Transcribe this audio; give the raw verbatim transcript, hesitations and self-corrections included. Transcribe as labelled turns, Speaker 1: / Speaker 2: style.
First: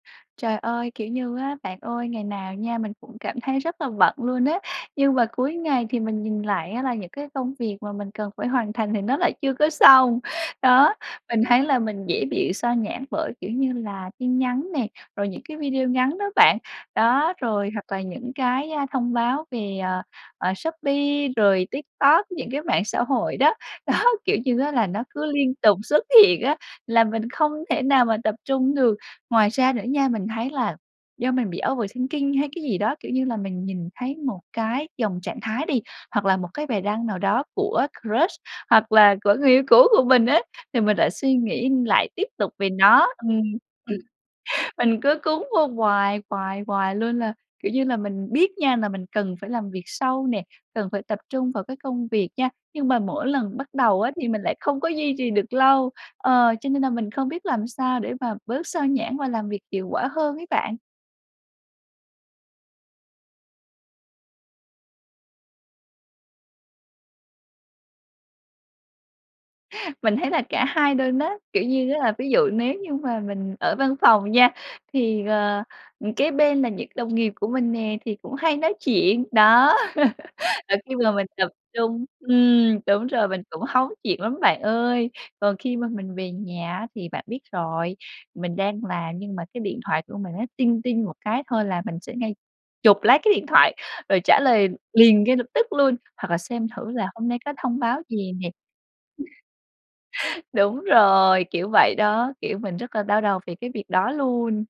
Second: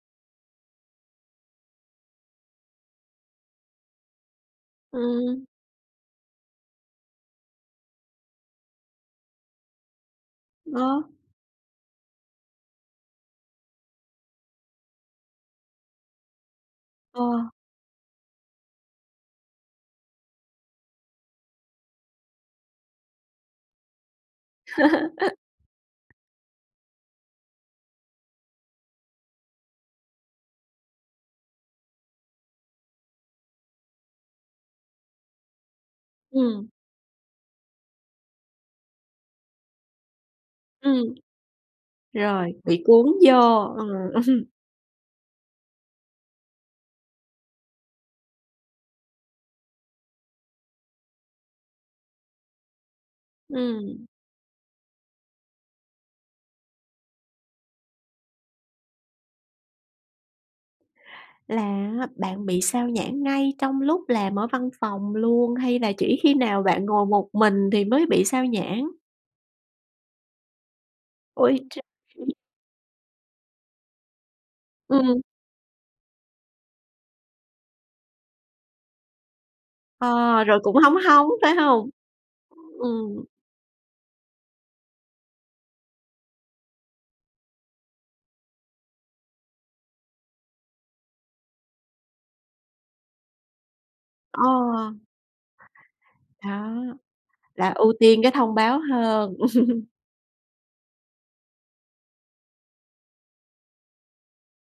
Speaker 1: Trời ơi, kiểu như á, bạn ơi, ngày nào nha mình cũng cảm thấy rất là bận luôn á. Nhưng mà
Speaker 2: Ừm.
Speaker 1: cuối ngày thì mình nhìn lại á, là những cái công việc mà mình cần phải hoàn thành thì nó lại chưa có xong. Đó,
Speaker 2: Ờ.
Speaker 1: mình thấy là mình dễ bị xao nhãng bởi, kiểu như là, tin nhắn nè, rồi những cái video ngắn đó bạn, đó,
Speaker 2: Ờ.
Speaker 1: rồi, hoặc là những cái, a, thông báo về, ờ, ờ, Shopee, rồi TikTok, những cái mạng xã hội đó. Đó, kiểu như á, là nó cứ liên tục xuất hiện á, làm mình không thể nào mà tập trung được. Ngoài ra nữa nha, mình thấy là do mình bị overthinking hay cái gì đó, kiểu như là, mình nhìn thấy một cái dòng trạng thái đi, hoặc là một cái
Speaker 2: Ừm.
Speaker 1: bài đăng nào đó của crush, hoặc là của người yêu cũ của mình ấy, thì mình lại
Speaker 2: Ừm.
Speaker 1: suy nghĩ, lại tiếp tục
Speaker 2: Rồi,
Speaker 1: về
Speaker 2: bị cuốn
Speaker 1: nó,
Speaker 2: vô,
Speaker 1: ừm, ừm.
Speaker 2: ờ, ừm.
Speaker 1: Mình cứ cuốn vô hoài, hoài, hoài luôn. Là, kiểu như là, mình biết nha là mình cần phải làm việc sâu nè, cần phải tập trung vào cái công việc nha, nhưng mà mỗi lần bắt đầu
Speaker 2: Ừm.
Speaker 1: á, thì mình lại không có duy trì được lâu. Ờ, cho nên nà mình không biết làm sao để mà bớt xao nhãng và làm việc hiệu quả hơn ấy bạn.
Speaker 2: Là á bạn bị xao nhãng ngay trong lúc làm ở văn phòng luôn, hay là chỉ khi nào bạn ngồi một mình thì mới bị xao nhãng?
Speaker 1: Mình thấy là cả hai nuôn á, kiểu
Speaker 2: Ôi
Speaker 1: như á, là ví
Speaker 2: trời!
Speaker 1: dụ nếu như mà mình ở văn phòng nha
Speaker 2: Ừm.
Speaker 1: thì, ờ, ừm, kế bên là những đồng nghiệp của mình nè, thì cũng hay nói chuyện, đó.
Speaker 2: Ờ, rồi, cũng
Speaker 1: Rồi khi
Speaker 2: hóng
Speaker 1: mà mình
Speaker 2: hóng,
Speaker 1: tập
Speaker 2: phải hông?
Speaker 1: trung ừm, đúng
Speaker 2: Ừm.
Speaker 1: rồi, mình cũng hóng chuyện lắm bạn ơi. Còn khi mà mình về nhà á thì bạn biết rồi, mình đang làm nhưng mà cái điện thoại của mình nó "ting ting" một cái thôi là mình sẽ ngay chụp lấy cái điện thoại, rồi trả
Speaker 2: Ờ.
Speaker 1: lời liền ngay lập tức luôn, hoặc là xem
Speaker 2: Đó,
Speaker 1: thử là hôm nay có
Speaker 2: là
Speaker 1: thông
Speaker 2: ưu
Speaker 1: báo
Speaker 2: tiên cái
Speaker 1: gì nè.
Speaker 2: thông báo hơn.
Speaker 1: Đúng rồi, kiểu vậy đó. Kiểu, mình rất là đau đầu về cái việc đó luôn.